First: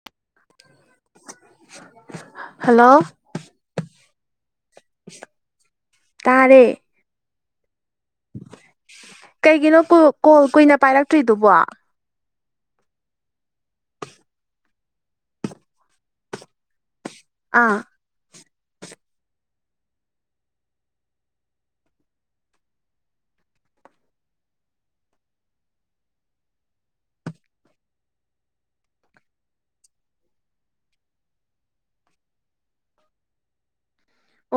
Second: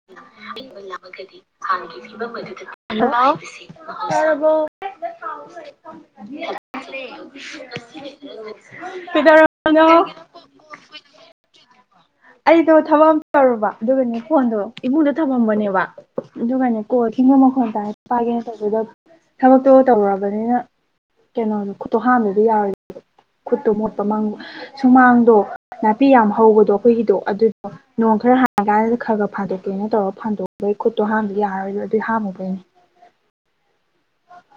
[unintelligible] ꯗꯤ ꯍꯥꯟꯅꯒꯤ ꯐꯤꯕꯝ ꯑꯗꯨꯗ ꯍꯜꯂꯣ ꯇꯔꯥꯕꯣ ꯇꯥꯔꯦ [unintelligible] ꯀꯩꯒꯤꯅꯣ ꯀꯩꯗꯧꯔꯝꯃꯤꯅꯣ ꯀꯣꯜ ꯀꯨꯏꯅ ꯄꯥꯏꯔꯛꯇ꯭ꯔꯤꯗꯨꯕꯣ ꯫ ꯑꯩꯗꯣ ꯊꯕꯛ ꯑꯃ ꯇꯧꯔꯨꯕ ꯑꯗꯨꯒꯅꯦ ꯐꯣꯟꯗꯣ ꯏꯃꯨꯡꯗꯣ ꯊꯝꯃꯝꯕꯅꯦꯕ ꯑꯗꯨꯒꯅꯦ ꯫ ꯀꯣꯜ ꯈꯤꯡꯕ ꯃꯈꯣꯟ ꯑꯥ ꯇꯥꯏ ꯄꯥꯏꯒꯦꯅ ꯇꯧꯕꯗ ꯊꯕꯛꯇꯣ ꯇꯧꯔꯨꯔꯕꯅꯤꯅ ꯀꯩꯅꯣ ꯈꯨꯇꯣ ꯍꯥꯝꯗꯗꯤ ꯌꯥꯔꯣꯏꯗꯧꯅꯤꯅ ꯫ ꯈꯨꯠꯇꯣ ꯃꯣꯠꯄ ꯃꯥꯡ ꯁꯨꯃꯥꯡꯗꯣ ꯅꯥꯄꯤ ꯌꯥꯝ ꯍꯧꯕꯗꯣ ꯑꯩꯈꯣꯏꯒꯤꯗꯣ ꯑꯗꯨꯗꯣ ꯫ ꯅꯣꯡ ꯈꯔ ꯍꯥꯡꯉꯤꯀꯥꯟꯗ ꯈꯔ ꯈꯔ ꯐꯥꯗꯣꯛꯇꯣꯏꯅ ꯇꯧꯔꯒ ꯐꯥꯗꯣꯛꯄꯩ ꯈꯨꯠꯇꯣ ꯍꯥꯡꯗꯗꯤ ꯌꯥꯔꯣꯏꯗꯣ ꯑꯗꯨꯏ ꯍꯥꯝꯃꯨꯕꯩꯅꯦ ꯫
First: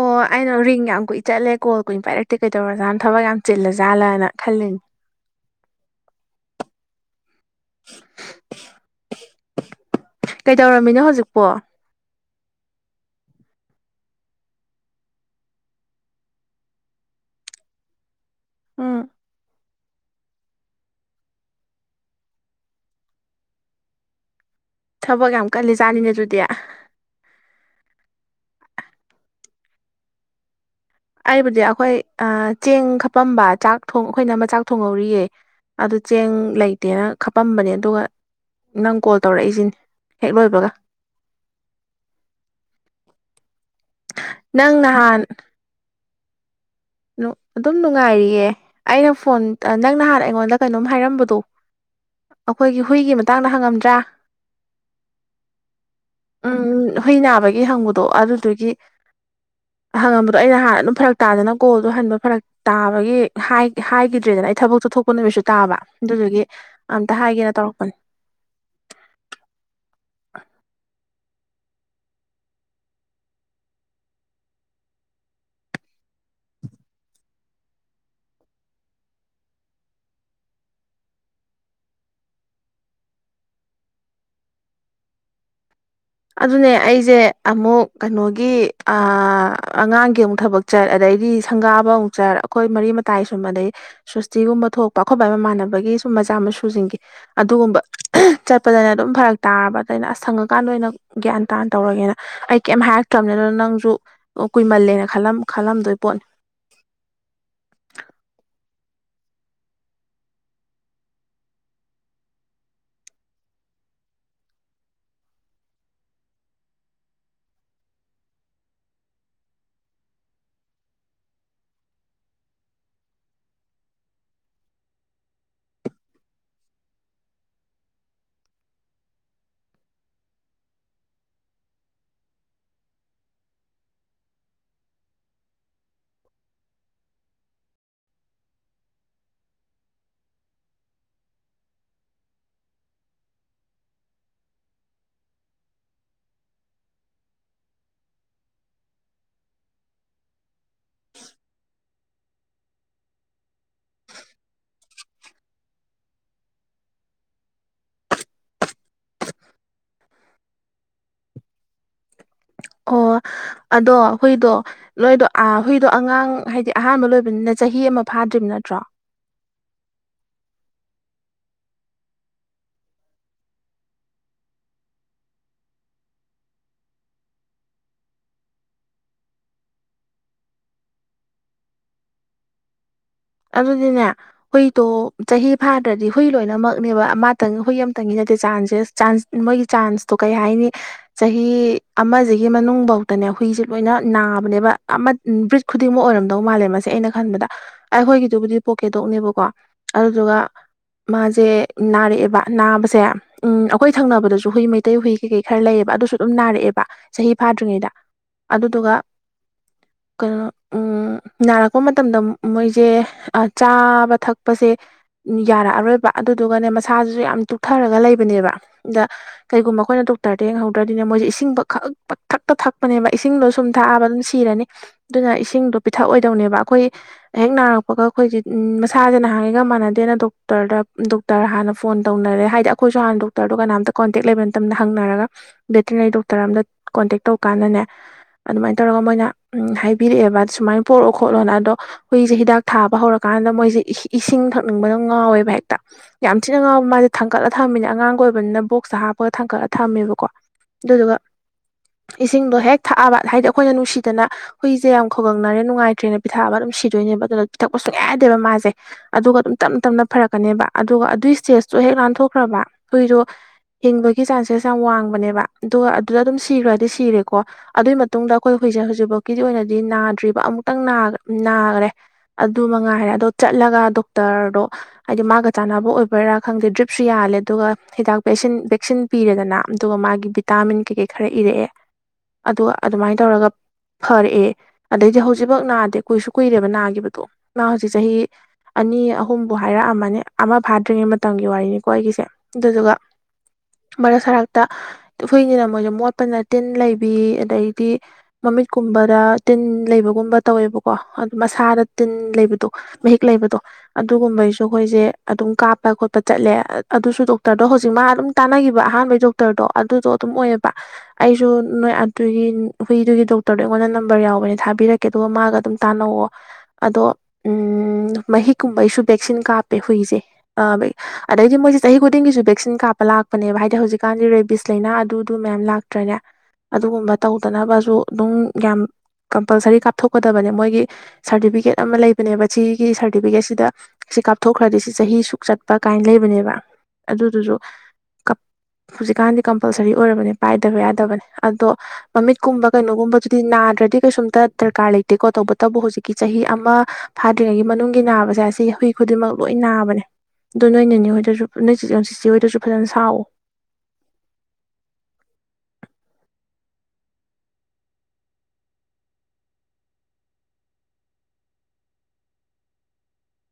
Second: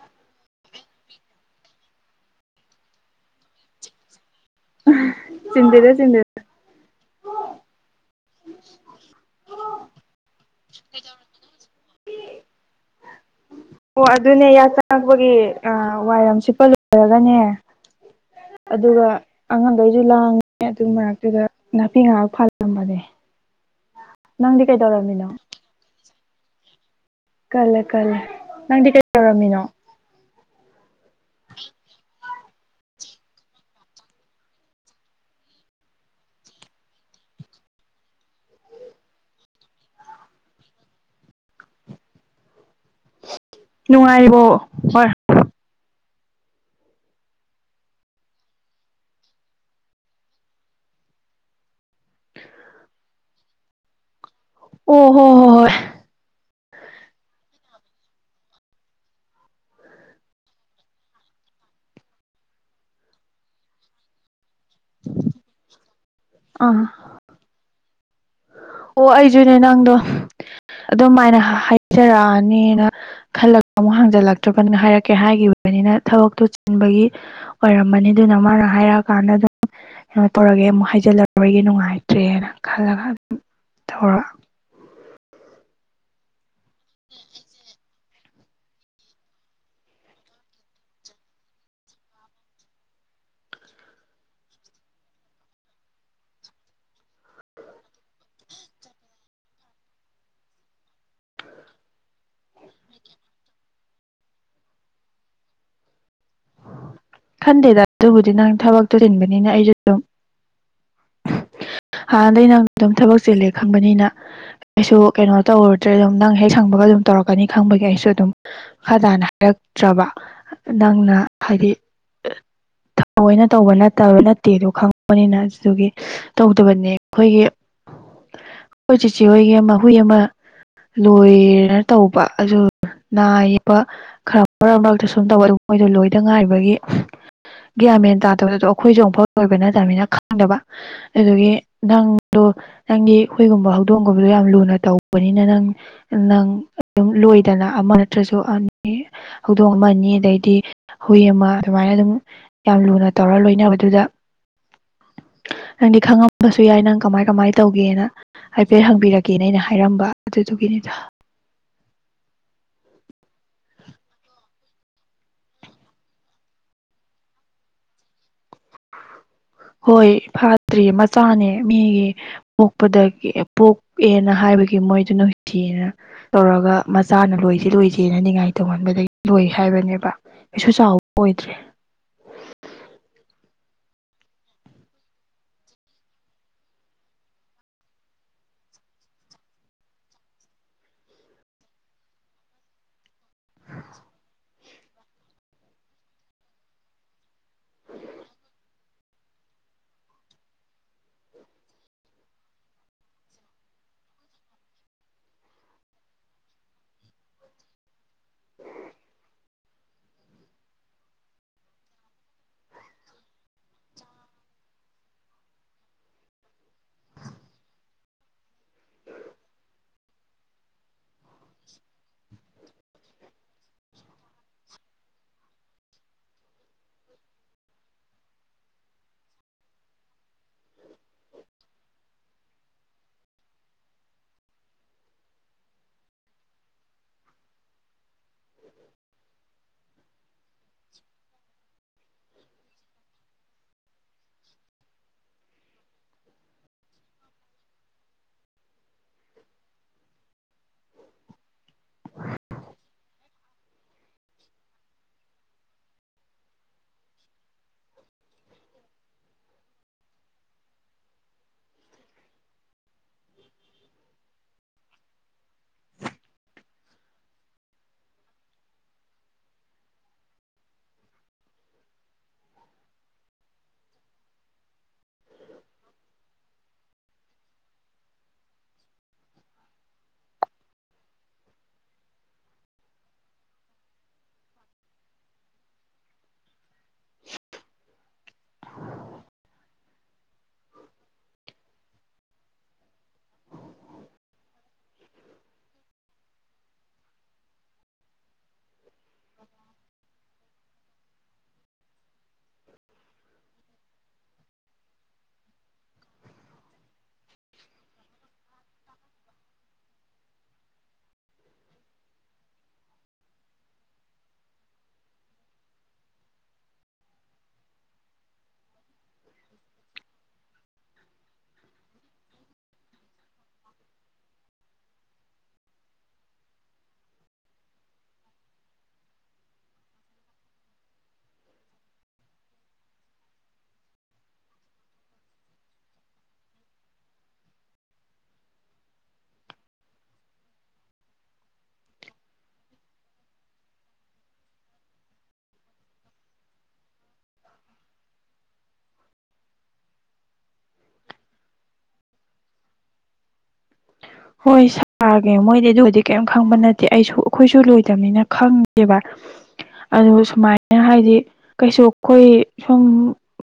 ꯑꯣ ꯑꯩꯅ ꯔꯤꯡ ꯌꯥꯝ ꯀꯨꯏ ꯆꯠꯂꯦ ꯀꯣꯜ ꯀꯨꯏꯅ ꯄꯥꯏꯔꯛꯇꯦ ꯀꯩꯗꯧꯔꯖꯥꯠꯅ ꯊꯕꯛ ꯌꯥꯝ ꯆꯤꯜꯂꯖꯥꯠꯂꯥꯅ ꯈꯜꯂꯤꯅꯤ ꯫ ꯆꯤꯟꯗꯦꯗ ꯆꯤꯟꯗꯦꯗ ꯀꯩꯇꯧꯔꯝꯃꯤꯅ ꯍꯧꯖꯤꯛꯄꯨ [inaudible] ꯑꯣ ꯑꯗꯨꯅꯦ ꯌꯥ ꯆꯪꯉꯛꯄꯒꯤ ꯋꯥꯏꯔꯝ ꯁꯤꯠꯄ ꯂꯣꯏꯔꯒꯅꯦ ꯫ ꯎꯝ ꯑꯗꯨꯒ ꯑꯉꯥꯡꯗꯩꯁꯨ ꯂꯥꯡꯉꯦ ꯑꯗꯨ ꯃꯔꯛꯇꯨꯗ ꯅꯥꯄꯤ ꯉꯥꯏꯍꯥꯛ ꯐꯜꯂꯝꯕꯅꯦ ꯫ ꯅꯪꯗꯤ ꯀꯩꯗꯧꯔꯝꯃꯤꯅꯣ ꯊꯕꯛ ꯫ ꯌꯥꯝ ꯀꯜꯂꯤꯖꯥꯠꯅꯤꯅꯦ ꯑꯗꯨꯗꯤ ꯀꯜꯂꯦ ꯀꯜꯂꯦ ꯅꯪꯗꯤ ꯀꯩ ꯇꯧꯔꯝꯃꯤꯅꯣ ꯑꯩꯕꯨꯗꯤ ꯑꯩꯈꯣꯏ ꯆꯦꯡ ꯈꯞꯄꯝꯕ ꯆꯥꯛ ꯊꯣꯡ ꯑꯩꯈꯣꯏ ꯏꯅꯥꯝꯃ ꯆꯥꯛ ꯊꯣꯡꯍꯧꯔꯤꯌꯦ ꯫ ꯑꯗꯨ ꯆꯦꯡ ꯂꯩꯇꯦꯅ ꯈꯞꯄꯝꯕꯅꯦ ꯑꯗꯨꯒ ꯅꯪ ꯀꯣꯜ ꯇꯧꯔꯛꯏꯁꯤꯅꯦ ꯍꯦꯛ ꯂꯣꯏꯕꯒ ꯫ [inaudible] ꯅꯨꯡꯉꯥꯏꯔꯤꯕꯣ ꯍꯣꯏ ꯑꯗꯨꯝ ꯅꯨꯡꯉꯥꯏꯔꯤꯌꯦ ꯑꯩꯅ ꯐꯣꯟ ꯅꯪ ꯅꯍꯥꯟ ꯑꯩꯉꯣꯟꯗ ꯀꯩꯅꯣꯝ ꯍꯥꯏꯔꯝꯕꯗꯣ ꯫ ꯑꯩꯈꯣꯏꯒꯤ ꯍꯨꯏꯒꯤ ꯃꯇꯥꯡꯗ ꯍꯪꯉꯝꯗ꯭ꯔꯥ ꯫ ꯑꯣ ꯍꯣ ꯍꯣꯏ ꯍꯣꯏ ꯎꯝ ꯍꯨꯏ ꯅꯥꯕꯒꯤ ꯍꯪꯕꯗꯣ ꯑꯗꯨꯗꯨꯒꯤ ꯍꯪꯉꯝꯕꯗꯣ ꯑꯩꯅ ꯍꯥꯟꯅ ꯑꯗꯨꯝ ꯐꯔꯛ ꯇꯥꯗꯅ ꯫ ꯀꯣꯜꯗꯣ ꯍꯟꯕ ꯐꯔꯛ ꯇꯥꯕꯒꯤ ꯍꯥꯏꯈꯤꯗ꯭ꯔꯦꯗꯅ ꯑꯩ ꯊꯕꯛꯇꯣ ꯊꯣꯛꯄ ꯅꯨꯃꯤꯠꯁꯨ ꯇꯥꯕ ꯑꯗꯨꯗꯨꯒꯤ ꯑꯥ ꯑꯝꯇ ꯍꯥꯏꯒꯦꯅ ꯇꯧꯔꯛꯄꯅꯤ ꯫ ꯑꯣ ꯑꯩꯁꯨꯅꯦ ꯅꯪꯗꯣ ꯑꯗꯨ ꯃꯥꯏꯅ ꯍꯥꯏꯖꯔꯛꯑꯅꯤꯅ꯫ ꯈꯜꯂꯒ ꯑꯃꯨꯛ ꯍꯥꯡꯖꯜꯂꯛꯇ꯭ꯔꯕꯅ ꯍꯥꯏꯔꯛꯀꯦ ꯍꯥꯏꯈꯤꯕꯅꯤꯅ ꯊꯕꯛꯇꯨ ꯆꯤꯟꯕꯒꯤ ꯫ ꯑꯣꯏꯔꯝꯕꯅꯤ ꯑꯗꯨꯅ ꯃꯥꯅ ꯍꯥꯏꯔꯛꯑꯀꯥꯟꯗ ꯑꯗꯨꯝ ꯫ ꯀꯩꯅꯣ ꯇꯧꯔꯒꯦ ꯑꯃꯨꯛ ꯍꯥꯏꯩꯖꯤꯜꯂꯔꯣꯏꯒꯦ ꯅꯨꯡꯉꯥꯏꯇ꯭ꯔꯦꯅ ꯈꯜꯂꯒ ꯑꯗꯨꯝ ꯇꯧꯔ ꯑꯗꯨꯅꯦ ꯑꯩꯁꯦ ꯑꯃꯨꯛ ꯀꯩꯅꯣꯒꯤ ꯑꯥ ꯑꯉꯥꯡꯒꯤ ꯑꯃꯨꯛ ꯊꯕꯛ ꯆꯠ ꯑꯗꯩꯗꯤ ꯁꯪꯒꯥꯕ ꯑꯃꯨꯛ ꯆꯠ ꯫ ꯑꯩꯈꯣꯏ ꯃꯔꯤ ꯃꯇꯥꯏ ꯁꯨꯝ ꯑꯗꯩ ꯁꯣꯁꯇꯤꯒꯨꯝꯕ ꯊꯣꯛꯄ ꯑꯩꯈꯣꯢꯄꯥ ꯃꯃꯥꯟꯅꯕꯒꯤ ꯁꯨꯝ ꯃꯆꯥ ꯃꯁꯨ ꯁꯤꯡꯒꯤ ꯫ ꯑꯗꯨꯒꯨꯝꯕ ꯆꯠꯄꯗꯅꯦ ꯑꯗꯨꯝ ꯐꯔꯛ ꯇꯥꯔꯕ ꯑꯗꯩꯗ ꯑꯩꯅ ꯑꯁ ꯁꯪꯉꯀꯥꯟꯗ ꯑꯣꯏꯅ ꯒ꯭ꯌꯥꯟ ꯇꯥꯅ ꯇꯧꯔꯒꯦꯅ ꯑꯩ ꯀꯩꯝ ꯍꯥꯏꯔꯛꯇ꯭ꯔꯕꯅꯤ ꯑꯗꯨꯅ ꯅꯪꯁꯨ ꯫ ꯀꯨꯏꯃꯜꯂꯦꯅ ꯈꯜꯂꯝ ꯈꯜꯂꯝꯗꯣꯏ ꯄꯣꯠꯅꯤ ꯫ ꯈꯟꯗꯦꯗ ꯑꯗꯨꯕꯨꯗꯤ ꯅꯪ ꯊꯕꯛꯇꯨ ꯆꯤꯟꯕꯅꯤꯅ ꯑꯩꯁꯨ ꯑꯗꯨꯝ ꯫ ꯍꯥꯟꯅꯗꯩ ꯅꯪ ꯑꯗꯨꯝ ꯊꯕꯛ ꯆꯤꯜꯂꯦ ꯈꯪꯕꯅꯤꯅ ꯑꯩꯁꯨ ꯀꯩꯅꯣ ꯇꯧꯔꯨꯗ꯭ꯔꯦ ꯑꯗꯨꯝ ꯅꯪ ꯍꯦꯛ ꯁꯪꯕꯒ ꯑꯗꯨꯝ ꯇꯧꯔꯛꯀꯅꯤ ꯈꯪꯕꯒꯤ ꯑꯩꯁꯨ ꯑꯗꯨꯝ ꯃꯈꯥ ꯇꯥꯅ ꯍꯥꯥꯏꯔꯛꯇ꯭ꯔꯕ ꯅꯪꯅ ꯍꯥꯏꯗꯤ ꯊꯑꯣꯏꯅ ꯇꯧꯕ ꯅꯠꯇꯕ ꯅꯠꯇꯦꯗꯣ ꯈꯪꯉꯛꯄꯅꯤꯅ ꯑꯗꯨꯒꯤ ꯇꯧꯗꯕꯅꯦ ꯑꯩꯈꯣꯏꯒꯤ ꯑꯩꯈꯣꯏ ꯆꯦꯆꯦ ꯍꯣꯏꯒꯤ ꯑꯃ ꯍꯨꯏ ꯑꯃ ꯂꯣꯏꯌꯦꯅ ꯇꯧꯕ ꯑꯗꯨ ꯅꯥꯢꯌꯦꯕ ꯈꯔ ꯃꯔꯛ ꯃꯔꯛꯇ ꯁꯨꯝ ꯇꯧꯋꯦ ꯑꯗꯨ ꯃꯣꯏꯗꯨ ꯂꯣꯏꯗ ꯉꯥꯏꯔꯤꯕꯒꯤ ꯒ꯭ꯌꯥꯟꯃꯦꯟ ꯇꯥꯗꯕꯗꯣ ꯑꯩꯈꯣꯏꯁꯨ ꯑꯃꯨꯛꯐꯥꯎ ꯂꯣꯏꯕ ꯅꯠꯇꯃꯤꯅ ꯈꯪꯗꯕ ꯑꯗꯨꯗꯨꯒꯤ ꯅꯪꯗꯨ ꯅꯪꯗꯤ ꯍꯨꯏꯒꯨꯝꯕ ꯍꯧꯗꯣꯡꯒꯨꯝꯕꯗꯨ ꯌꯥꯝ ꯂꯨꯅ ꯇꯧꯕꯅꯤꯅ ꯅꯪ ꯅꯪ ꯑꯗꯨꯝ ꯂꯣꯏꯗꯅ ꯑꯃ ꯅꯠꯇ꯭ꯔꯁꯨ ꯑꯅꯤ ꯍꯧꯗꯣꯡ ꯑꯃ ꯑꯅꯤ ꯑꯗꯩꯗꯤ ꯍꯨꯏ ꯑꯃ ꯑꯗꯨꯃꯥꯏꯅ ꯑꯗꯨꯝ ꯌꯥꯝ ꯂꯨꯅ ꯇꯧꯔꯒ ꯂꯣꯏꯅꯕꯗꯨꯗ ꯅꯪꯗꯤ ꯈꯪꯉꯝꯕꯁꯨ ꯌꯥꯏ ꯅꯪ ꯀꯃꯥꯏ ꯀꯃꯥꯏ ꯇꯧꯒꯦꯅ ꯍꯥꯏꯐꯦꯠ ꯍꯪꯕꯤꯔꯛꯀꯦꯅ ꯑꯩꯅ ꯍꯥꯏꯔꯝꯕ ꯑꯗꯨꯗꯨꯒꯤꯅꯤꯗ ꯑꯣ ꯑꯗꯣ ꯍꯨꯏꯗꯣ ꯅꯣꯏꯗꯣ ꯑꯥ ꯍꯨꯏꯗꯣ ꯑꯉꯥꯡ ꯍꯥꯏꯗꯤ ꯑꯍꯥꯟꯕ ꯂꯣꯏꯕꯅꯤꯅ ꯆꯍꯤ ꯑꯃ ꯐꯥꯗ꯭ꯔꯤꯕ ꯅꯠꯇ꯭ꯔꯣ ꯍꯣꯏ ꯐꯥꯗ꯭ꯔꯤꯌꯦ ꯃꯆꯥꯅꯦ ꯃꯤꯒꯤ ꯄꯣꯛꯄꯗꯒꯤ ꯄꯣꯛꯑꯦꯅ ꯍꯥꯏꯕꯒꯤ ꯃꯣꯏ [inaudible] ꯇꯧꯔꯒ ꯃꯆꯥꯅ ꯂꯣꯏꯁꯤ ꯂꯣꯏꯁꯤꯅ ꯅꯤꯡꯉꯥꯏ ꯇꯧꯃꯥꯟꯕꯗꯒꯤ ꯂꯣꯏ ꯍꯥꯏꯕꯅꯦꯕ ꯀꯩꯁꯨ ꯆꯥꯎꯕ ꯑꯣꯏꯗ꯭ꯔꯤ ꯑꯗꯨꯗꯤꯅꯦ ꯍꯨꯏꯗꯣ ꯆꯍꯤ ꯐꯥꯗ꯭ꯔꯗꯤ ꯍꯨꯏ ꯂꯣꯏꯅꯃꯛꯅꯦꯕ ꯃꯥꯇꯪ ꯍꯨꯏ ꯑꯃꯇꯪꯒꯤ ꯅꯠꯇꯦ ꯆꯥꯟꯁꯦꯁ ꯆꯥꯟꯁ ꯃꯣꯏꯒꯤ ꯆꯥꯟꯁꯇꯣ ꯀꯩ ꯍꯥꯏꯅꯤ ꯆꯍꯤ ꯑꯃꯁꯤꯒꯤ ꯃꯅꯨꯡꯐꯥꯎ ꯈꯛꯇꯅꯦ ꯍꯨꯏꯁꯦ ꯂꯣꯏꯅ ꯅꯥꯕꯅꯦꯕ ꯑꯃ ꯎꯪ ꯕ꯭ꯔꯤꯗ ꯈꯨꯗꯤꯡꯃꯛ ꯑꯣꯏꯔꯝꯗꯧ ꯃꯥꯜꯂꯦ ꯃꯁꯦ ꯑꯩꯅ ꯈꯟꯕꯗ ꯑꯩꯈꯣꯏꯒꯤꯗꯨꯕꯨꯗꯤ ꯄꯣꯛꯀꯦꯗꯧꯛꯅꯦꯕꯀꯣ ꯑꯗꯨꯗꯨꯒ ꯃꯥꯁꯦ ꯅꯥꯔꯛꯑꯦꯕ ꯅꯥꯕꯁꯦ ꯎꯝ ꯑꯩꯈꯣꯏ ꯊꯪꯅꯕꯗꯁꯨ ꯍꯨꯏ ꯃꯩꯇꯩ ꯍꯨꯏ ꯀꯩ ꯀꯩ ꯈꯔ ꯂꯩꯌꯦꯕ ꯑꯗꯨꯁꯨ ꯑꯗꯨꯝ ꯅꯥꯔꯛꯑꯦꯕ ꯆꯍꯤ ꯐꯥꯗ꯭ꯔꯤꯉꯩꯗ ꯑꯗꯨꯗꯨꯒ ꯀꯩꯅꯣ ꯎꯝ ꯅꯥꯔꯛꯄ ꯃꯇꯝꯗ ꯃꯣꯏ ꯁꯦ ꯆꯥꯕ ꯊꯛꯄꯁꯦ ꯌꯥꯔꯛꯑꯔꯣꯏꯕ ꯑꯗꯨꯗꯨꯒꯅꯦ ꯃꯁꯥꯁꯤꯁꯨ ꯌꯥꯝ ꯇꯨꯞꯊꯔꯒ ꯂꯩꯕꯅꯦꯕ ꯑꯗ ꯀꯩꯒꯨꯝꯕ ꯑꯩꯈꯣꯏꯅ ꯗꯣꯛꯇꯔꯗ ꯌꯦꯡꯍꯧꯗ꯭ꯔꯗꯤꯅꯦ ꯃꯣꯏꯁꯦ ꯏꯁꯤꯡ ꯄꯈꯛ ꯄꯪꯊꯛꯇ ꯊꯛꯄꯅꯦꯕ ꯏꯁꯤꯡꯗꯣ ꯁꯨꯝ ꯊꯛꯑꯕꯅꯤꯅ ꯁꯤꯔꯅꯤ ꯑꯗꯨꯅ ꯏꯁꯤꯡꯗꯣ ꯄꯤꯊꯛꯑꯣꯏꯗꯧꯅꯦꯕ ꯑꯩꯈꯣꯏ ꯍꯦꯛ ꯅꯥꯔꯛꯄꯒ ꯑꯩꯈꯣꯏꯁꯦ ꯃꯁꯥꯁꯦ ꯅꯍꯥꯟꯉꯩꯒ ꯃꯥꯟꯅꯗꯦꯅ ꯗꯣꯛꯇꯔꯗ ꯗꯣꯛꯇꯔ ꯍꯥꯟꯅ ꯐꯣꯟ ꯇꯧꯅꯔꯦ ꯍꯥꯏꯗꯤ ꯑꯩꯈꯣꯏꯁꯨ ꯍꯥꯟꯅ ꯗꯣꯛꯇꯔꯗꯣ ꯀꯅꯥꯝꯇ ꯀꯣꯟꯇꯦꯛ ꯂꯩꯕ ꯅꯠꯇꯝꯅꯤꯅꯥ ꯍꯪꯅꯔꯒ ꯕꯦꯇꯤꯅꯔꯤ ꯗꯣꯛꯇꯔ ꯑꯝꯗ ꯀꯣꯟꯇꯦꯛ ꯇꯧ ꯀꯥꯟꯗꯅꯦ ꯑꯗꯨꯃꯥꯏꯅ ꯇꯧꯔꯒ ꯃꯣꯏꯅ ꯍꯥꯏꯕꯤꯔꯛꯑꯦꯕ ꯁꯨꯃꯥꯏꯅ ꯄꯣꯔꯛꯑꯣ ꯈꯣꯠꯂꯣꯅ ꯑꯗꯣ ꯍꯨꯏꯁꯦ ꯍꯤꯗꯥꯛ ꯊꯥꯕ ꯍꯧꯔꯀꯥꯟꯗ ꯃꯣꯏꯁꯦ ꯏꯁꯤꯡ ꯊꯛꯅꯤꯡꯕꯗ ꯉꯥꯎꯋꯦꯕ ꯍꯦꯛꯇ ꯌꯥꯝ ꯊꯤꯅ ꯉꯥꯎꯕ ꯃꯥꯁꯦ ꯊꯥꯡꯀꯠꯂ ꯊꯝꯃꯤꯅꯦ ꯑꯉꯥꯡꯒ ꯑꯣꯏꯕꯅꯤꯅ ꯕꯣꯛꯁꯇ ꯍꯥꯞꯄꯒ ꯊꯥꯡꯀꯠꯂ ꯊꯝꯃꯦꯕꯀꯣ ꯑꯗꯨꯗꯨꯒ ꯏꯁꯤꯡꯗꯣ ꯍꯦꯛ ꯊꯛꯑꯕ ꯍꯥꯏꯗꯤ ꯑꯩꯈꯣꯏꯅ ꯅꯨꯡꯁꯤꯗꯅ ꯍꯨꯏꯁꯦ ꯌꯥꯝ ꯈꯧꯒꯪꯅꯔꯦ ꯅꯨꯡꯉꯥꯏꯇ꯭ꯔꯦꯅꯦ ꯄꯤꯊꯛꯑꯕꯥ ꯑꯗꯨꯝ ꯁꯤꯗꯣꯏꯅꯦꯕ ꯑꯗꯨꯅ ꯄꯤꯊꯛꯄ ꯁꯨꯡꯌꯥꯥ ꯌꯥꯗꯦꯕ ꯃꯥꯁꯦ ꯑꯗꯨꯒ ꯑꯗꯨꯝ ꯇꯞꯅ ꯇꯞꯅ ꯐꯔꯛꯀꯅꯦꯕ ꯑꯗꯨꯒ ꯑꯗꯨꯏ ꯏꯁꯇꯦꯖꯇꯨ ꯍꯦꯛ ꯂꯥꯟꯊꯣꯛꯈ꯭ꯔꯕ ꯍꯨꯏꯗꯣ ꯍꯤꯡꯕꯒꯤ ꯆꯥꯟꯁꯦꯁ ꯌꯥꯝ ꯋꯥꯡꯕꯅꯦꯕ ꯑꯗꯣ ꯑꯗꯨꯗ ꯑꯗꯨꯝ ꯁꯤꯈ꯭ꯔꯗꯤ ꯁꯤꯔꯦꯀꯣ ꯑꯗꯨꯏ ꯃꯇꯨꯡꯗ ꯑꯩꯈꯣꯏ ꯍꯨꯏꯁꯦ ꯍꯧꯖꯤꯛꯐꯥꯎꯀꯤꯗꯤ ꯑꯣꯏꯅꯗꯤ ꯅꯥꯗ꯭ꯔꯤꯕ ꯑꯃꯨꯛꯇꯪ ꯅꯥ ꯅꯥꯒꯔꯦ ꯑꯗꯨ ꯃꯉꯥꯏꯔꯦ ꯑꯗꯣ ꯆꯠꯂꯒ ꯗꯣꯛꯇꯔꯗꯣ ꯍꯥꯏꯗꯤ ꯃꯥꯒ ꯆꯥꯟꯅꯕ ꯑꯣꯏꯕꯩꯔꯥ ꯈꯪꯗꯦ ꯗ꯭ꯔꯤꯞꯁꯨ ꯌꯥꯜꯂꯦ ꯑꯗꯨꯒ ꯍꯤꯗꯥꯛ ꯚꯦꯁꯤꯟ ꯚꯦꯛꯁꯤꯟ ꯄꯤꯔꯦꯗꯅ ꯑꯗꯨꯒ ꯃꯥꯒꯤ ꯚꯤꯇꯥꯃꯤꯟ ꯀꯩꯀꯩ ꯈꯔ ꯏꯔꯛꯑꯦ ꯑꯗꯨꯒ ꯑꯗꯨꯃꯥꯏꯅ ꯇꯧꯔꯒ ꯐꯔꯛꯑꯦ ꯑꯗꯩꯗꯤ ꯍꯧꯖꯤꯛꯃꯛ ꯅꯥꯗꯦ ꯀꯨꯏꯁꯨ ꯀꯨꯏꯔꯦꯕ ꯕ ꯅꯥꯒꯤꯕꯗꯣ ꯃꯥ ꯍꯧꯖꯤꯛ ꯆꯍꯤ ꯑꯅꯤ ꯑꯍꯨꯝꯕꯨ ꯍꯥꯏꯔꯛꯑꯝꯃꯅꯤ ꯑꯃ ꯐꯥꯗ꯭ꯔꯤꯉꯩ ꯃꯇꯝꯒꯤ ꯋꯥꯔꯤꯅꯤꯀꯣ ꯑꯩꯒꯤꯁꯦ ꯑꯗꯨꯗꯨꯒ ꯃꯔꯛ ꯁꯔꯛꯇ ꯍꯨꯏꯅꯤꯅ ꯃꯣꯏꯖꯦ ꯃꯣꯠꯄꯅ ꯇꯤꯟ ꯂꯩꯕꯤ ꯑꯗꯩꯗꯤ ꯃꯃꯤꯠꯀꯨꯝꯕꯗ ꯇꯤꯟ ꯂꯩꯕꯒꯨꯝꯕ ꯇꯧꯋꯦꯕꯀꯣ ꯃꯁꯥꯗ ꯇꯤꯟ ꯂꯩꯕꯗꯣ ꯃꯍꯤꯛ ꯂꯩꯕꯗꯣ ꯑꯗꯨꯒꯨꯝꯕꯩꯖꯨ ꯑꯩꯈꯣꯏꯁꯦ ꯑꯗꯨꯝ ꯀꯥꯞꯄ ꯈꯣꯠꯄ ꯆꯠꯂꯦ ꯑꯗꯨꯁꯨ ꯗꯣꯛꯇꯔꯗꯣ ꯍꯧꯖꯤꯛ ꯃꯥ ꯑꯗꯨꯝ ꯇꯥꯟꯅꯒꯤꯕ ꯑꯍꯥꯟꯕꯩ ꯗꯣꯛꯇꯔꯗꯣ ꯑꯗꯨꯗꯣ ꯑꯗꯨꯝ ꯑꯣꯏꯌꯦꯕ ꯑꯩꯁꯨ ꯅꯣꯏ ꯑꯗꯨꯒꯤ ꯍꯨꯏꯗꯨꯒꯤ ꯗꯣꯛꯇꯔꯗꯣ ꯑꯩꯉꯣꯟꯗ ꯅꯝꯕꯔ ꯌꯥꯎꯕꯅꯦ ꯊꯥꯕꯤꯔꯛꯀꯦ ꯑꯗꯨꯒ ꯃꯥꯒ ꯑꯗꯨꯝ ꯇꯥꯅꯧꯑꯣ ꯑꯗꯣ ꯎꯝ ꯃꯍꯤꯛꯀꯨꯝꯕꯩꯁꯨ ꯚꯦꯛꯁꯤꯟ ꯀꯥꯞꯄꯦ ꯍꯨꯏꯁꯦ ꯑ ꯚꯦ ꯑꯗꯩꯗꯤ ꯃꯣꯏꯁꯦ ꯆꯍꯤ ꯈꯨꯗꯤꯡꯒꯤꯁꯨ ꯚꯦꯛꯁꯤꯟ ꯀꯥꯞꯄ ꯂꯥꯛꯄꯅꯦꯕ ꯍꯥꯏꯗꯤ ꯍꯧꯖꯤꯛꯀꯥꯟꯗꯤ ꯔꯦꯕꯤꯁ ꯂꯩꯅꯥ ꯑꯗꯨꯗꯨ ꯃꯌꯥꯝ ꯂꯥꯛꯇ꯭ꯔꯅꯦ ꯑꯗꯨꯒꯨꯝꯕ ꯇꯧꯗꯅꯕꯁꯨ ꯑꯗꯨꯝ ꯌꯥꯝ ꯀꯝꯄꯜꯁꯔꯤ ꯀꯥꯞꯊꯣꯛꯀꯗꯕꯅꯦ ꯃꯣꯏꯒꯤ ꯁꯥꯔꯇꯤꯐꯤꯀꯦꯠ ꯑꯃ ꯂꯩꯕꯅꯦꯕ ꯁꯤꯒꯤ ꯁꯥꯔꯇꯤꯐꯤꯀꯦꯠꯁꯤꯗ ꯁꯤ ꯀꯥꯞꯊꯣꯛꯈ꯭ꯔꯗꯤ ꯁꯤ ꯆꯍꯤ ꯁꯨꯛ ꯆꯠꯄ ꯀꯥꯏꯅ ꯂꯩꯕꯅꯦꯕ ꯑꯗꯨꯗꯨꯖꯨ ꯀꯞ ꯍꯧꯖꯤꯛꯀꯥꯟꯗꯤ ꯀꯝꯄꯜꯁꯔꯤ ꯑꯣꯏꯔꯕꯅꯦ ꯄꯥꯏꯗꯕ ꯌꯥꯗꯕꯅꯦ ꯑꯗꯣ ꯃꯃꯤꯠꯀꯨꯝꯕ ꯀꯩꯅꯣꯒꯨꯝꯕꯗꯨꯗꯤ ꯅꯥꯗ꯭ꯔꯗꯤ ꯀꯩꯁꯨꯝꯇ ꯗꯔꯀꯥꯔ ꯂꯩꯇꯦꯀꯣ ꯇꯧꯕꯇꯕꯨ ꯍꯧꯖꯤꯛ ꯀꯤ ꯆꯍꯤ ꯑꯃ ꯐꯥꯗ꯭ꯔꯤꯉꯩꯒꯤ ꯃꯅꯨꯡꯒꯤ ꯅꯥꯕꯁꯦ ꯑꯁꯤ ꯍꯨꯏ ꯈꯨꯗꯤꯡꯃꯛ ꯂꯣꯏ ꯅꯥꯕꯅꯦ ꯑꯗꯣ ꯅꯣꯏ ꯅꯤꯅꯦ ꯍꯣꯏꯗꯁꯨ ꯅꯣꯏ ꯆꯦꯑ ꯆꯦꯆꯦ ꯍꯧꯏꯗꯁꯨ ꯈꯔ ꯁꯥꯎꯑꯣ ꯍꯣꯏ ꯁꯥ ꯄꯥꯒꯦ ꯃꯣꯏꯗꯤ ꯑꯗꯨ ꯒꯗꯤ ꯀꯩꯝ ꯈꯪꯕ ꯅꯠꯇꯦ ꯑꯩꯁꯨ ꯑꯩꯈꯣꯏꯁꯨ ꯂꯣꯏꯗꯝꯅꯤꯅ ꯈꯪꯗꯦꯕ ꯑꯗꯨꯒ ꯁꯨꯃꯥꯏꯅ ꯍꯥꯏꯗꯤ ꯀꯩꯁꯨ ꯑꯩꯈꯣꯏ ꯁꯨꯝ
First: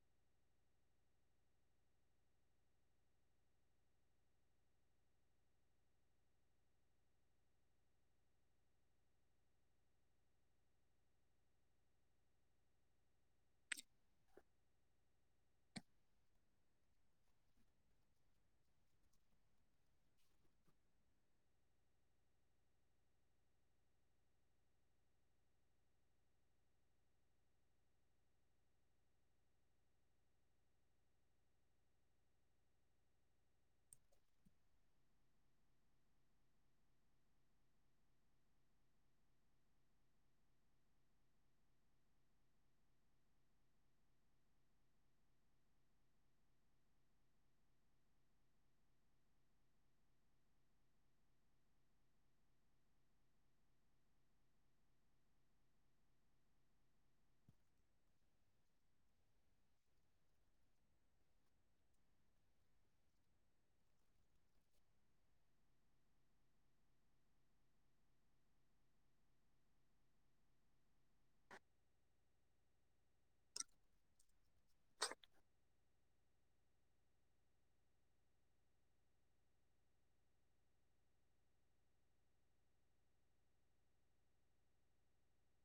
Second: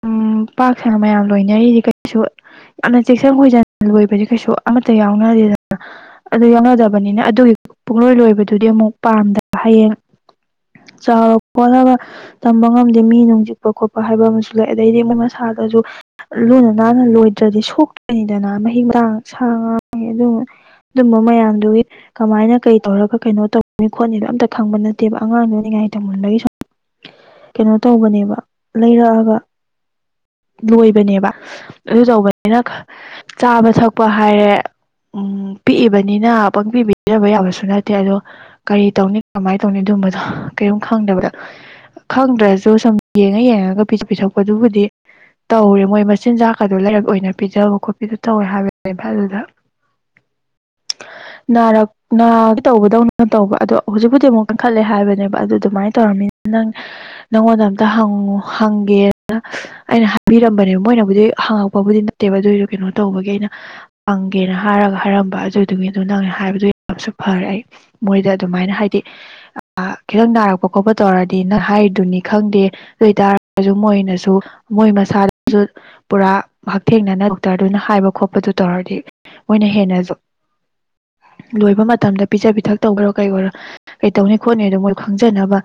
ꯎꯝ ꯄꯥꯛ ꯁꯟꯅ ꯃꯌꯥꯝ ꯂꯣꯏꯅꯔꯤꯖꯤ ꯀꯩꯁꯨ ꯌꯥꯝꯅ ꯆꯦꯛꯁꯪ ꯈꯣꯏꯖꯟ ꯂꯣꯏꯕꯖꯤ ꯀꯩꯁꯨ ꯑꯃꯠꯇ ꯌꯥꯎꯅꯗꯦꯗ ꯑꯗꯨ ꯌꯥꯎꯅꯗꯕꯅꯤꯅ ꯑꯗꯨꯒꯤ ꯄꯨꯡꯂꯣꯏ ꯂꯣꯏꯕꯗꯨꯗꯤ ꯑꯃꯨꯛ ꯄꯥꯝꯗꯕ ꯍꯌꯦꯡ ꯆꯥꯎꯔ ꯈꯣꯠꯂꯒ ꯇꯝꯕ ꯉꯝꯗꯦ ꯃꯤ ꯅꯨꯡ ꯆꯤꯛꯄ ꯈꯣꯠꯄ ꯍꯥꯏꯕ ꯑꯃꯁꯨ ꯂꯩ ꯑꯗꯩꯗꯤ ꯃꯣꯏ ꯃꯁꯥꯗꯖꯨ ꯂꯨꯅ ꯅꯥꯟꯅ ꯂꯣꯏꯗ꯭ꯔꯗꯤ ꯁꯣꯛꯀꯥꯅꯤꯗꯅ ꯃꯍꯤꯛ ꯃꯔꯥꯡ ꯁꯥ ꯉꯥ ꯒꯤ ꯑꯗꯨꯕꯨ ꯑꯗꯨꯝꯕꯥ ꯃꯌꯥꯝ ꯗꯨꯒꯤ ꯀꯃꯥꯏꯅ ꯀꯩ ꯇꯧꯔꯒ ꯀꯩꯅꯣ ꯇꯧꯅꯤ ꯈꯣꯠꯅꯤꯗꯣ ꯑꯝꯇ ꯈꯪꯕ ꯅꯠꯇꯦꯕ ꯑꯉꯥꯡꯗꯨ ꯅꯤꯡꯉꯥꯏ ꯇꯧꯃꯟꯕꯒꯤ ꯁꯨꯝ ꯀꯩꯅꯣ ꯇꯧꯕꯅꯦꯕ ꯂꯩꯔꯛꯑꯒ ꯂꯣꯏꯕꯅꯦꯕ ꯑꯗꯨ ꯇꯧꯕꯅꯤꯅ ꯆꯥꯕ ꯊꯛꯄ ꯍꯥꯏꯔꯦ ꯎꯝ ꯄꯤꯛꯏꯕꯅꯤꯅ ꯄꯪꯄꯤ ꯄꯤꯖꯕ ꯌꯥꯕꯁꯨ ꯅꯠꯇꯦ ꯑꯗꯣ ꯀꯔꯤ ꯇꯧꯅꯤ ꯀꯃꯥꯏ ꯇꯧꯅꯤ ꯑꯗꯨꯝꯕꯗꯣ ꯀꯔꯤꯝ ꯈꯪꯗꯕꯗ ꯈꯪꯗ꯭ꯔꯁꯨ ꯁꯨꯝ ꯌꯦꯡꯉ ꯌꯦꯡꯉꯒ ꯄꯤꯁ ꯄꯤꯊꯛꯄꯗꯨꯕꯨꯗꯤ ꯇꯧꯔꯦ ꯃꯣꯏ ꯃꯆꯤꯟꯖꯥꯛꯀꯗꯣ ꯂꯥꯏꯔꯛ ꯑꯣꯏꯅ ꯄꯤꯖꯕ ꯈꯣꯠꯄꯤꯗꯣ ꯇꯧꯋꯦ ꯍꯥꯏꯕꯅꯦ ꯑꯗꯨꯗ ꯅꯥꯔꯛ ꯅꯥꯒꯤ ꯇꯧꯕꯗꯧꯅ ꯇꯧꯕ ꯑꯗꯣ ꯍꯧꯖꯤꯛꯄꯨꯗꯤ ꯑꯃꯨꯛ ꯀꯟꯈꯠꯂꯦ ꯍꯥꯏꯕꯅꯦꯕ ꯑꯗꯨ ꯑꯗꯨꯃꯥꯏꯅ ꯇꯧꯔꯝꯃꯤꯅ ꯅꯪ ꯅꯪꯉꯣꯟꯗ ꯑꯝꯇ ꯍꯪꯉꯨ ꯍꯪꯒꯦꯅ ꯑꯩꯅ ꯍꯥꯏꯕꯤꯔꯝꯕꯅꯦ ꯃꯣꯏꯅꯕꯨꯗꯤ ꯍꯪꯉꯛꯄꯕꯨꯗꯤ ꯅꯠꯇꯦꯕ ꯑꯗꯨꯏꯁꯨ ꯀꯩꯅꯣ ꯇꯧꯕꯒꯤ ꯑꯩꯅ ꯀꯦꯅ ꯍꯥꯏꯔꯒ ꯍꯥꯏꯔꯝꯕ ꯑꯗꯨꯗꯨꯅꯤ ꯑꯗꯨ ꯅꯪꯅ ꯍꯥꯏꯕꯗꯨ ꯌꯥꯝꯁꯨ ꯐꯔꯦ ꯑꯩ ꯃꯣꯏꯗ ꯑꯗꯨꯃꯥꯏꯅ ꯍꯥꯏꯗꯤ ꯑ ꯈꯤꯇꯪ ꯅꯥꯔꯛꯄ ꯈꯣꯠꯄ ꯇꯧꯔꯗꯤ ꯅꯪ ꯍꯥꯏꯔꯤꯗꯨꯅꯤ ꯈꯪꯗꯦ ꯑꯗꯨꯏꯇꯥꯔ ꯃꯣꯏꯅꯁꯨ ꯃꯣꯏ ꯃꯁꯥꯗꯁꯨ ꯄꯨꯔꯥ ꯍꯛꯊꯦꯡꯅꯅ ꯗꯣꯛꯇꯔꯗꯨꯅ ꯍꯥꯏꯕ ꯈꯣꯠꯄꯗꯨ ꯇꯧꯔꯗꯤ ꯃꯣꯏꯅ ꯍꯦꯟꯅꯖꯨ ꯂꯣꯏꯕ ꯃꯇꯝꯗ ꯄꯤꯖ ꯄꯤꯊꯛ ꯇꯧꯕꯔꯣ ꯀꯩꯑꯣꯏꯔꯣ ꯀꯩꯇꯧꯅꯤ ꯈꯣꯠꯅꯤꯗꯣ ꯃꯣꯏ ꯈꯪꯖꯅꯕ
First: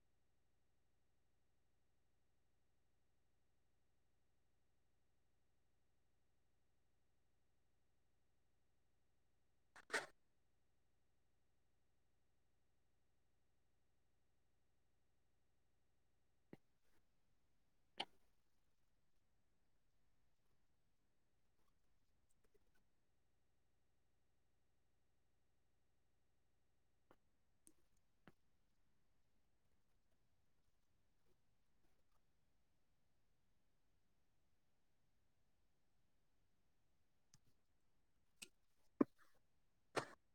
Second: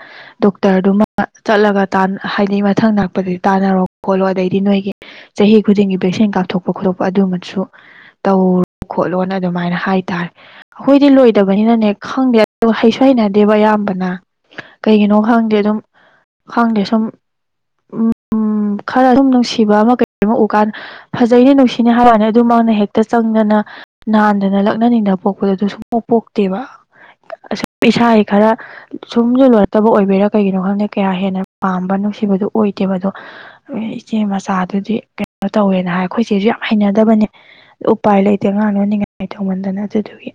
ꯗꯣꯛꯇꯔꯗꯨꯃ ꯆꯠꯂꯒ ꯇꯥꯟ ꯍꯥꯏꯗꯤ ꯃꯊꯪ ꯂꯛꯄꯗꯗꯤ ꯇꯥꯟꯅꯔꯣ ꯈꯣꯠꯂꯣ ꯑꯗꯩꯗꯤ ꯅꯣꯏꯒꯤ ꯆꯍꯤ ꯈꯨꯗꯤꯡꯒꯤ ꯚꯦꯛꯁꯤꯟ ꯀꯥꯞꯊꯣꯛꯄ ꯈꯣꯠꯇꯣꯛꯄ ꯑꯗꯨꯃꯁꯨ ꯇꯧꯔꯣ ꯈꯣꯠꯂꯣꯅ ꯑꯗꯨꯃꯥꯏꯅ ꯍꯥꯏꯇꯥꯔꯦ ꯑꯩꯈꯣꯏꯗꯤ ꯂꯣꯏꯗꯕꯅꯤꯅ ꯅꯦ ꯈꯪꯗꯦ ꯍꯩꯁꯨ ꯍꯩꯅꯗꯦꯕ ꯑꯌꯥꯝꯕꯅ ꯀꯩꯒꯤꯅꯣ ꯈꯪꯗꯦ ꯑꯗꯨꯝ ꯈꯪꯗꯦ ꯁꯨꯝ ꯎꯝ ꯈꯔ ꯑꯗꯨꯝ ꯅꯨꯡꯁꯤꯕ ꯑꯃ ꯀꯩ ꯑꯃ ꯎꯀꯥꯟ ꯐꯖꯩꯅꯦ ꯅꯨꯡꯁꯤꯅꯦ ꯍꯋꯥꯅꯤ ꯑꯗꯨ ꯃꯥꯅ ꯍꯦꯛ ꯇ ꯆꯪꯗꯅ ꯅꯥꯟꯗꯅ ꯂꯛꯅꯅꯤꯡꯕꯥ ꯄꯣꯛꯄꯗ ꯑꯗꯨ ꯁꯨꯡꯄꯣꯛ ꯄꯣꯛꯇꯦꯕ ꯏꯁꯥꯒꯤ ꯈꯔ ꯁꯨꯝꯁꯨ ꯂꯣꯏꯔꯛꯇꯕ ꯑꯣꯏꯕꯤꯔꯥ ꯀꯩꯒꯤꯅꯣ ꯈꯪꯗꯦ ꯀꯌꯥ ꯍꯦꯟꯅ ꯄꯥꯝꯕ ꯅꯨꯡꯁꯤꯕꯗꯨꯣ ꯑꯣꯏꯗꯦꯕ ꯑꯗꯣ ꯏꯆꯦ ꯃꯆꯥꯗꯨꯗꯤ ꯀꯩꯅꯣ ꯇꯧꯋꯦꯅ ꯍꯥꯏ ꯑꯩꯈꯣꯏꯁꯦꯁꯨ ꯌꯥꯝ ꯍꯩꯅꯗꯕꯅꯦ ꯎꯄꯥꯏ ꯂꯩꯇꯦ ꯉꯥꯡꯅꯨꯅꯤꯡꯉꯥꯏ ꯇꯧꯃꯟꯗꯅ ꯑꯗꯨꯗꯨꯒꯤ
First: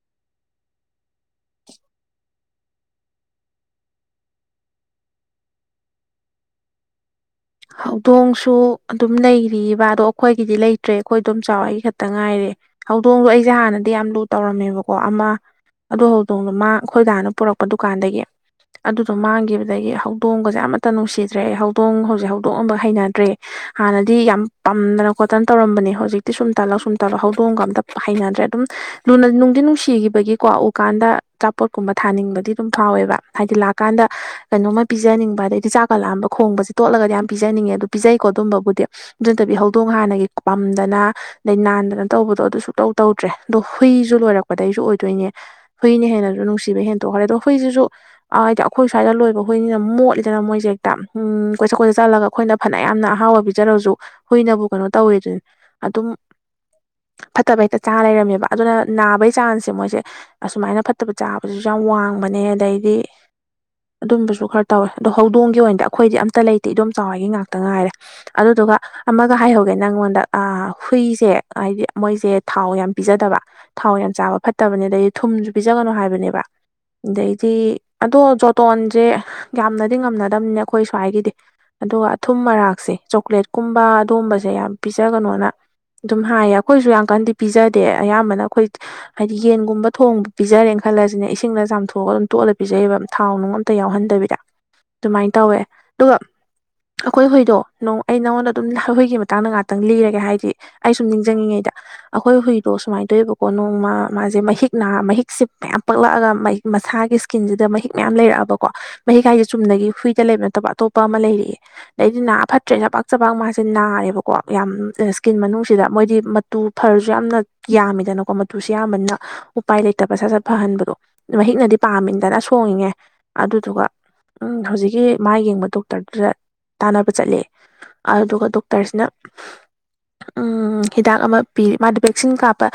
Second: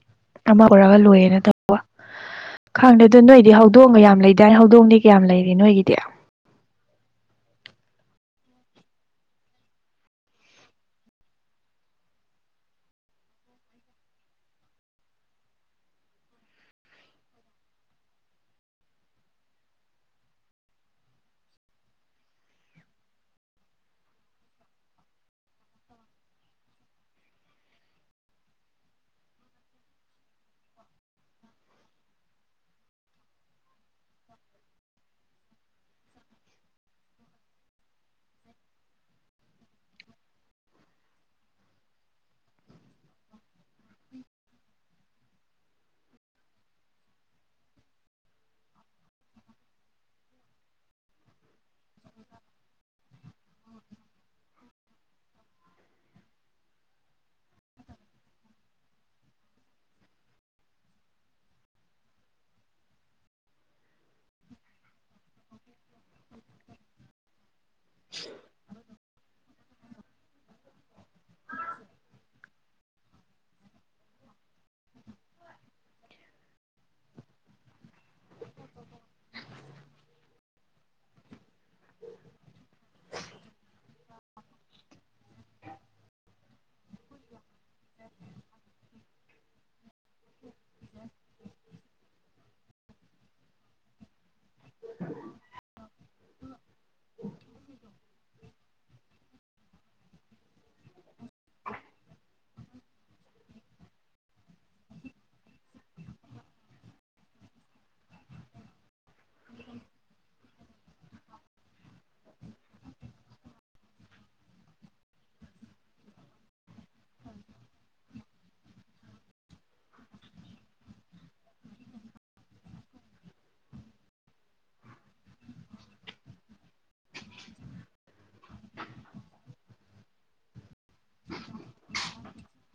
ꯑꯃ ꯄꯨꯔꯒ ꯂꯣꯏꯔ ꯇꯧꯕ ꯈꯪꯗꯦ ꯑꯗꯨ ꯅꯣꯏꯗꯤ ꯍꯧꯗꯣꯡꯒ ꯌꯥꯝ ꯂꯩꯗꯥꯏ ꯍꯧꯗꯣꯡꯗꯤ ꯀꯌꯥꯝ ꯂꯩꯔꯤ ꯅꯣꯏꯒꯤꯗꯤ ꯍꯧꯗꯣꯡꯁꯨ ꯑꯗꯨꯝ ꯂꯩꯔꯤꯕ ꯑꯗꯣ ꯑꯩꯈꯣꯏꯒꯤꯗꯤ ꯂꯩꯇ꯭ꯔꯦ ꯑꯩꯈꯣꯏ ꯑꯗꯨꯝ ꯆꯥꯎ ꯑꯩ ꯈꯛꯇ ꯉꯥꯏꯔꯦ ꯍꯧꯗꯣꯡꯁꯨꯣ ꯑꯩꯁꯦ ꯍꯥꯟꯅꯗꯤ ꯌꯥꯝ ꯂꯨ ꯇꯧꯔꯝꯃꯦꯕꯀꯣ ꯑꯃ ꯑꯗꯨ ꯍꯧꯗꯣꯡꯅ ꯃꯥ ꯑꯩꯈꯣꯏꯗꯥꯅ ꯄꯨꯔꯛꯄ ꯗꯨꯀꯥꯟꯗꯒꯤ ꯑꯗꯨꯗꯣ ꯃꯥꯡꯈꯤꯕꯗꯒꯤ ꯍꯧꯗꯣꯡꯒꯁꯦ ꯑꯃꯠꯇ ꯅꯨꯡꯁꯤꯗ꯭ꯔꯦ ꯍꯧꯗꯣꯡ ꯍꯧꯖꯤꯛ ꯍꯧ ꯍꯧꯗꯣꯛꯑꯝꯕ ꯍꯩꯅꯗ꯭ꯔꯦ ꯍꯥꯟꯅꯗꯤ ꯌꯥꯝ ꯄꯥꯝꯗꯅ ꯀꯣꯇꯟ ꯇꯧꯔꯝꯕꯅꯦ ꯍꯧꯖꯤꯛꯇꯤ ꯁꯨꯝ ꯇꯥꯜꯂꯛ ꯁꯨꯝ ꯇꯂꯛ ꯍꯧꯗꯣꯡꯒ ꯑꯝꯇ ꯍꯩꯅꯗ꯭ꯔꯦ ꯑꯗꯨꯝꯅ ꯅꯨꯡꯗꯤ ꯅꯨꯡꯁꯤꯈꯤꯕꯒꯤꯀꯣ ꯎꯀꯥꯟꯗ ꯑꯆꯥꯄꯣꯠꯀꯨꯝꯕ ꯊꯥꯅꯤꯡꯕꯗꯤ ꯑꯗꯨꯝ ꯐꯥꯎꯋꯦꯕ ꯍꯥꯏꯗꯤ ꯂꯥꯛꯀꯥꯟꯗ ꯀꯩꯅꯣꯝꯃ ꯄꯤꯖꯅꯤꯡꯕ ꯑꯗꯩꯗꯤ ꯆꯥꯛꯀꯠꯂꯛꯑꯝꯕ ꯈꯣꯡꯕꯁꯦ ꯇꯣꯠꯂꯒꯗꯤ ꯌꯥꯝ ꯄꯤꯖꯅꯤꯡꯉꯦ ꯑꯗꯨ ꯄꯤꯖꯩꯀꯣ ꯑꯗꯨꯝꯕꯕꯨꯗꯤ ꯑꯗꯨꯠꯇꯕꯤ ꯍꯧꯗꯣꯡ ꯍꯥꯟꯅꯒꯤ ꯄꯝꯗꯅ ꯑꯗꯩ ꯅꯥꯟꯗꯅ ꯇꯧꯕꯗꯣ ꯑꯗꯨ ꯁꯨꯛꯇꯧ ꯇꯧꯗ꯭ꯔꯦ ꯑꯗꯣ ꯍꯨꯏꯁꯨ ꯂꯣꯏꯔꯛꯄꯗꯒꯤꯩꯁꯨ ꯑꯣꯏꯗꯣꯏꯅꯦ ꯐꯩꯅ ꯍꯦꯟꯅꯁꯨ ꯅꯨꯡꯁꯤꯕꯩ ꯍꯦꯟꯗꯣꯛꯈ꯭ꯔꯦ ꯑꯗꯣ ꯐꯩꯁꯤꯁꯨ ꯍꯥꯏꯗꯤ ꯑꯩꯈꯣꯏ ꯁ꯭ꯋꯥꯏꯗ ꯂꯣꯏꯕ ꯍꯣꯏꯅꯤꯅ ꯃꯣꯠꯂꯤꯗꯅ ꯃꯣꯏꯁꯦꯛꯇ ꯎꯝꯣꯏ ꯁ ꯆꯠꯂꯒ ꯑꯩꯈꯣꯏꯅ ꯐꯅ ꯌꯥꯝꯅ ꯑꯍꯥꯎꯕ ꯄꯤꯖꯔꯁꯨ ꯍꯨꯏꯅꯕꯨ ꯀꯩꯅꯣ ꯇꯧꯋꯦ ꯑꯗꯨꯅ ꯑꯗꯨꯝ ꯐꯠꯇꯕ ꯍꯦꯛꯇ ꯆꯥꯡ ꯂꯩꯔꯝꯃꯦꯕ ꯑꯗꯨꯅ ꯅꯥꯕꯒꯤ ꯆꯥꯡꯁꯦ ꯃꯣꯏꯁꯦ ꯑꯁꯨꯃꯥꯏꯅ ꯐꯠꯇꯕ ꯆꯥꯕꯕꯁꯤꯁꯨ ꯌꯥꯝ ꯋꯥꯡꯕꯅꯦ ꯑꯗꯩꯗꯤ ꯑꯗꯨꯝꯕꯁꯨ ꯈꯔ ꯇꯧꯋꯦ ꯑꯗꯣ ꯍꯧꯗꯣꯡꯒꯤ ꯑꯣꯏꯅꯗꯤ ꯑꯩꯈꯣꯏꯗꯤ ꯑꯝꯇ ꯂꯩꯇꯦ ꯑꯗꯨꯝ ꯆꯥꯎꯋꯥꯏꯒꯤ ꯉꯥꯛꯇ ꯉꯥꯏꯔꯦ ꯑꯗꯨꯗꯨꯒ ꯑꯃꯒ ꯍꯥꯏꯍꯧꯒꯦ ꯅꯪꯉꯣꯟꯗ ꯑ ꯍꯨꯏꯁꯦ ꯍꯥꯏꯗꯤ ꯃꯣꯏꯁꯦ ꯊꯥꯎ ꯌꯥꯝ ꯄꯤꯖꯗꯕ ꯊꯥꯎ ꯌꯥꯝ ꯆꯥꯕ ꯐꯠꯇꯕꯅꯦ ꯑꯗꯩꯗꯤ ꯊꯨꯝꯁꯨ ꯄꯤꯖꯒꯅꯨ ꯍꯥꯏꯕꯅꯦꯕ ꯑꯗꯩꯗꯤ ꯑꯗꯣ ꯖꯣꯇꯣꯟꯁꯦ ꯌꯥꯝꯅꯗꯤ ꯉꯝꯅꯗꯗꯝꯅꯦ ꯑꯩꯈꯣꯏ ꯁ꯭ꯋꯥꯏꯒꯤꯗꯤ ꯑꯗꯨꯒ ꯑꯊꯨꯝ ꯃꯔꯥꯛꯁꯦ ꯆꯣꯀ꯭ꯂꯦꯠꯀꯨꯝꯕ ꯑꯗꯨꯒꯕꯁꯦ ꯌꯥꯝ ꯄꯤꯖꯒꯅꯣꯅ ꯑꯗꯨꯝ ꯍꯥꯏꯌꯦ ꯑꯩꯈꯣꯏꯁꯨ ꯌꯥꯝ ꯀꯟꯗꯤ ꯄꯤꯖꯗꯦ ꯑꯌꯥꯝꯕꯅ ꯑꯩꯈꯣꯏ ꯍꯥꯏꯗꯤ ꯌꯦꯟꯒꯨꯝꯕ ꯊꯣꯡꯕ ꯄꯤꯖꯔꯦꯅ ꯈꯜꯂꯁꯤꯅꯦ ꯏꯁꯤꯡꯗ ꯆꯥꯝꯊꯣꯛꯑꯒ ꯑꯗꯨꯝ ꯇꯣꯠꯂꯒ ꯄꯤꯖꯩꯕ ꯊꯥꯎ ꯅꯨꯡ ꯑ ꯇ ꯌꯥꯎꯍꯟꯗꯕꯤꯗ ꯑꯗꯨꯃꯥꯏꯅ ꯇꯧꯋꯦ ꯑꯗꯨꯒ ꯑꯩꯈꯣꯏꯍꯣꯏꯗꯣ ꯑꯩ ꯅꯪꯉꯣꯟꯗ ꯑꯗꯨꯝ ꯍꯣꯏꯒꯤ ꯃꯇꯥꯡꯗ ꯉꯍꯥꯛꯇꯪ ꯂꯤꯔꯒꯦ ꯍꯥꯏꯗꯤ ꯑꯩ ꯁꯨꯝ ꯅꯤꯡꯁꯤꯡꯉꯤꯉꯩꯗ ꯑꯩꯈꯣꯏ ꯍꯨꯏꯗꯣ ꯁꯨꯃꯥꯏꯅ ꯇꯧꯋꯦꯕꯀꯣ ꯅꯣꯡꯃ ꯃꯥꯁꯦ ꯃꯍꯤꯛ ꯅꯥ ꯃꯍꯤꯛꯁꯦ ꯃꯌꯥꯝ ꯄꯛꯂꯛꯑꯒꯤ ꯃꯁꯥꯒꯤ ꯁꯀꯤꯟꯁꯤꯗ ꯃꯍꯤꯛ ꯃꯌꯥꯝ ꯂꯩꯔꯛꯑꯕꯀꯣ ꯃꯍꯤꯛ ꯍꯥꯏꯥꯏꯁꯦ ꯆꯨꯝꯅꯒꯤ ꯍꯨꯏꯗ ꯂꯩꯕ ꯅꯠꯇꯕ ꯑꯇꯣꯞꯄ ꯑꯃ ꯂꯩꯔꯤ ꯑꯗꯩꯗꯤ ꯅꯥ ꯐꯠꯇ꯭ꯔꯦ ꯆ ꯄꯥꯛ ꯆꯄꯥꯛ ꯃꯥꯁꯦ ꯁ ꯅꯥꯔꯦꯕꯀꯣ ꯌꯥꯝ ꯏꯁ꯭ꯀꯤꯟ ꯃꯅꯨꯡꯁꯤꯗ ꯃꯣꯏꯗꯤ ꯃꯇꯨ ꯐꯔꯁꯨ ꯌꯥꯝꯅ ꯌꯥꯝꯃꯤꯗꯅꯀꯣ ꯃꯇꯨꯁꯦ ꯌꯥꯝꯕꯅ ꯎꯄꯥꯏ ꯂꯩꯇꯕ ꯁꯠ ꯁꯠ ꯐꯍꯟꯕꯗꯣ ꯃꯍꯤꯛꯅꯗꯤ ꯄꯥꯝꯃꯤꯟꯗꯅ ꯁꯣꯡꯉꯉꯦ ꯑꯗꯨꯗꯨꯒ ꯎꯝ ꯍꯧꯖꯤꯛꯀꯤ ꯃꯥꯥꯏ ꯌꯦꯡꯕ ꯗꯣꯛꯇꯔꯗꯨꯗ ꯇꯥꯟꯅꯕ ꯆꯠꯂꯦ ꯑꯗꯨꯗꯨ ꯗꯣꯛꯇꯔꯁꯤꯅ ꯍꯤꯗꯥꯛ ꯑꯃ ꯄꯤꯔꯤ ꯃꯥꯗꯤ ꯚꯦꯛꯁꯤꯟ ꯀꯥꯞꯄ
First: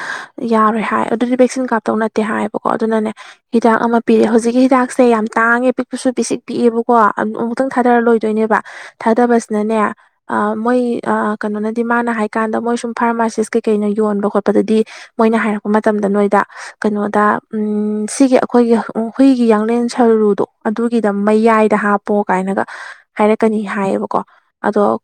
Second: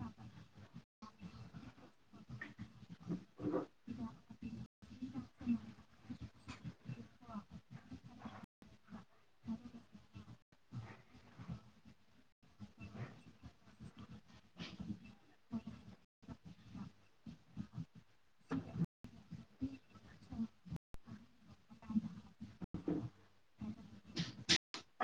ꯌꯥꯔꯣꯏ ꯍꯥꯏ ꯑꯗꯨꯗꯤ ꯚꯦꯛꯁꯤꯟ ꯀꯥꯞꯇꯧꯅ ꯦ ꯍꯥꯏꯌꯦꯕꯀꯣ ꯑꯗꯨꯅꯅꯦ ꯍꯤꯗꯥꯛ ꯑꯃ ꯄꯤꯔꯛꯑꯦ ꯍꯧꯖꯤꯛꯀꯤ ꯍꯤꯗꯥꯛꯁ ꯁꯦ ꯌꯥꯝ ꯇꯥꯡꯉꯦ ꯄꯤꯛꯄꯁꯨ ꯄꯤꯁꯤꯛ ꯄꯤꯛꯦꯕꯀꯣ ꯑꯃꯨꯛꯇꯪ ꯊꯥꯗꯔ ꯂꯣꯏꯗꯣꯏꯅꯦꯕ ꯊꯥꯗꯕꯁꯅꯅꯦ ꯃꯣꯏ ꯀꯩꯅꯣꯅꯗꯤ ꯃꯥꯅ ꯍꯥꯏꯀꯥꯟꯗ ꯃꯣꯏ ꯁꯨꯝ ꯐꯥꯔꯃꯥꯁꯤꯁ ꯀꯩꯀꯩꯅ ꯌꯣꯟꯕ ꯈꯣꯠꯄꯗꯗꯤ ꯃꯣꯏꯅ ꯍꯥꯏꯔꯛꯄ ꯃꯇꯝꯗ ꯅꯣꯏꯗ ꯀꯩꯅꯣꯗ ꯁꯤꯒꯤ ꯑꯩꯈꯣꯏꯒꯤ ꯍꯨꯏꯒꯤ ꯌꯥꯡꯂꯦꯟ ꯁꯔꯨꯗꯣ ꯑꯗꯨꯒꯤꯗ ꯃꯌꯥꯏꯗ ꯍꯥꯞꯄ ꯄꯣ ꯀꯥꯏꯅꯒ ꯀꯅꯤ ꯍꯥꯏꯌꯦꯕꯀꯣ ꯑꯗꯣ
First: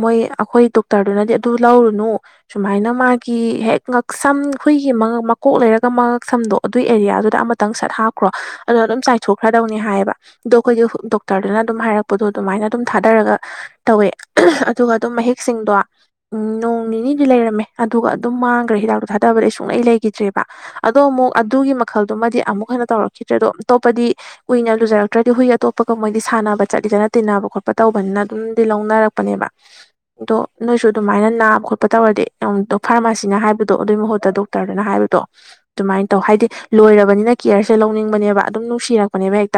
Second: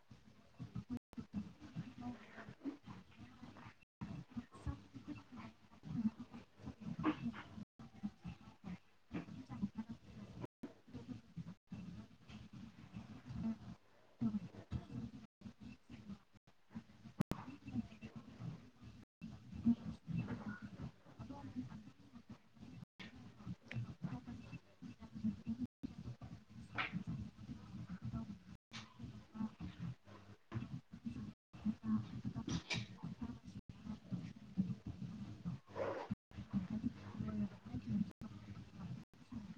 ꯃꯣꯏ ꯑꯩꯈꯣꯏ ꯗꯣꯛꯇꯔꯗꯨꯅꯗꯤ ꯑꯗꯨ ꯂꯧꯔꯨꯅꯨ ꯁꯨꯃꯥꯏꯅ ꯃꯥꯒꯤ ꯍꯦꯛ ꯉꯛꯁꯝ ꯍꯨꯏꯒꯤ ꯃꯀꯣꯛ ꯂꯩꯔꯒ ꯃꯥ ꯉꯛꯁꯝꯗꯣ ꯑꯗꯨꯒꯤ ꯑꯦꯔꯤꯌꯥꯗꯨꯗ ꯑꯃ ꯈꯤꯇꯪ ꯁꯠ ꯍꯥꯞꯈ꯭ꯔꯣ ꯑꯗꯨꯣ ꯑꯗꯨꯝ ꯆꯥꯏꯊꯣꯛꯈ꯭ꯔꯗꯧꯅꯤ ꯍꯥꯏꯌꯦꯕ ꯑꯗꯣ ꯑꯩꯈꯣꯏꯒꯤ ꯗꯣꯛꯇꯔꯗꯨꯅ ꯑꯗꯨꯝ ꯍꯥꯏꯔꯛꯄꯗꯣ ꯑꯗꯨꯃꯥꯏꯅ ꯑꯗꯨꯝ ꯊꯥꯗꯔꯒ ꯇꯧꯋꯦ ꯑꯗꯨꯒ ꯑꯗꯨꯝ ꯃꯍꯤꯛꯁꯤꯡꯗꯣ ꯎꯝ ꯅꯣꯡ ꯅꯤꯅꯤꯗꯤ ꯂꯩꯔꯝꯃꯦ ꯑꯗꯨꯒ ꯑꯗꯨꯝ ꯃꯥꯡꯒ꯭ꯔꯦ ꯍꯤꯗꯥꯛꯇꯣ ꯊꯥꯗꯕꯗ ꯁꯨꯡꯂꯩ ꯂꯩꯈꯤꯗ꯭ꯔꯦꯕ꯫ ꯑꯗꯣ ꯑꯃꯨꯛ ꯑꯗꯨꯒꯤ ꯃꯈꯜꯗꯨꯃꯗꯤ ꯑꯃꯨꯛ ꯍꯟꯅ ꯇꯧꯔꯛꯈꯤꯗ꯭ꯔꯦ ꯑꯗꯣ ꯑꯇꯣꯞꯄꯗꯤ꯫ ꯀꯨꯏꯅ ꯂꯨꯖꯔꯛꯇ꯭ꯔꯗꯤ ꯍꯨꯏ ꯑꯇꯣꯞꯄꯒ ꯃꯣꯏꯗꯤ ꯁꯥꯟꯅꯕ ꯆꯠꯂꯤꯗꯅ ꯇꯤꯟꯅꯕ ꯈꯣꯠ ꯄ ꯇꯧꯕꯅꯤꯅ ꯑꯗꯨꯝꯗꯤ ꯂꯧꯅꯔꯛꯄꯅꯦꯕ꯫ ꯑꯗꯣ ꯅꯣꯏꯁꯨ ꯑꯗꯨꯃꯥꯏꯅ ꯅꯥꯕ ꯈꯣꯠꯄ ꯇꯧꯔꯗꯤ ꯐꯥꯔꯃꯥꯁꯤꯅ ꯍꯥꯏꯕꯗꯣ ꯑꯗꯨꯏ ꯃꯍꯨꯠꯇ ꯑꯗꯨ ꯇꯔꯗꯅ ꯍꯥꯏꯕꯗꯣ꯫ ꯑꯗꯨꯃꯥꯏꯅ ꯇꯧ ꯍꯥꯏꯗꯤ ꯂꯣꯏꯔꯕꯅꯤꯅ ꯀꯤꯌꯔꯁꯦ ꯂꯧꯅꯤꯡꯕꯅꯦꯕ ꯑꯗꯨꯝ ꯅꯨꯡꯁꯤꯔꯛꯄꯅꯦꯕ ꯍꯦꯛꯇ꯫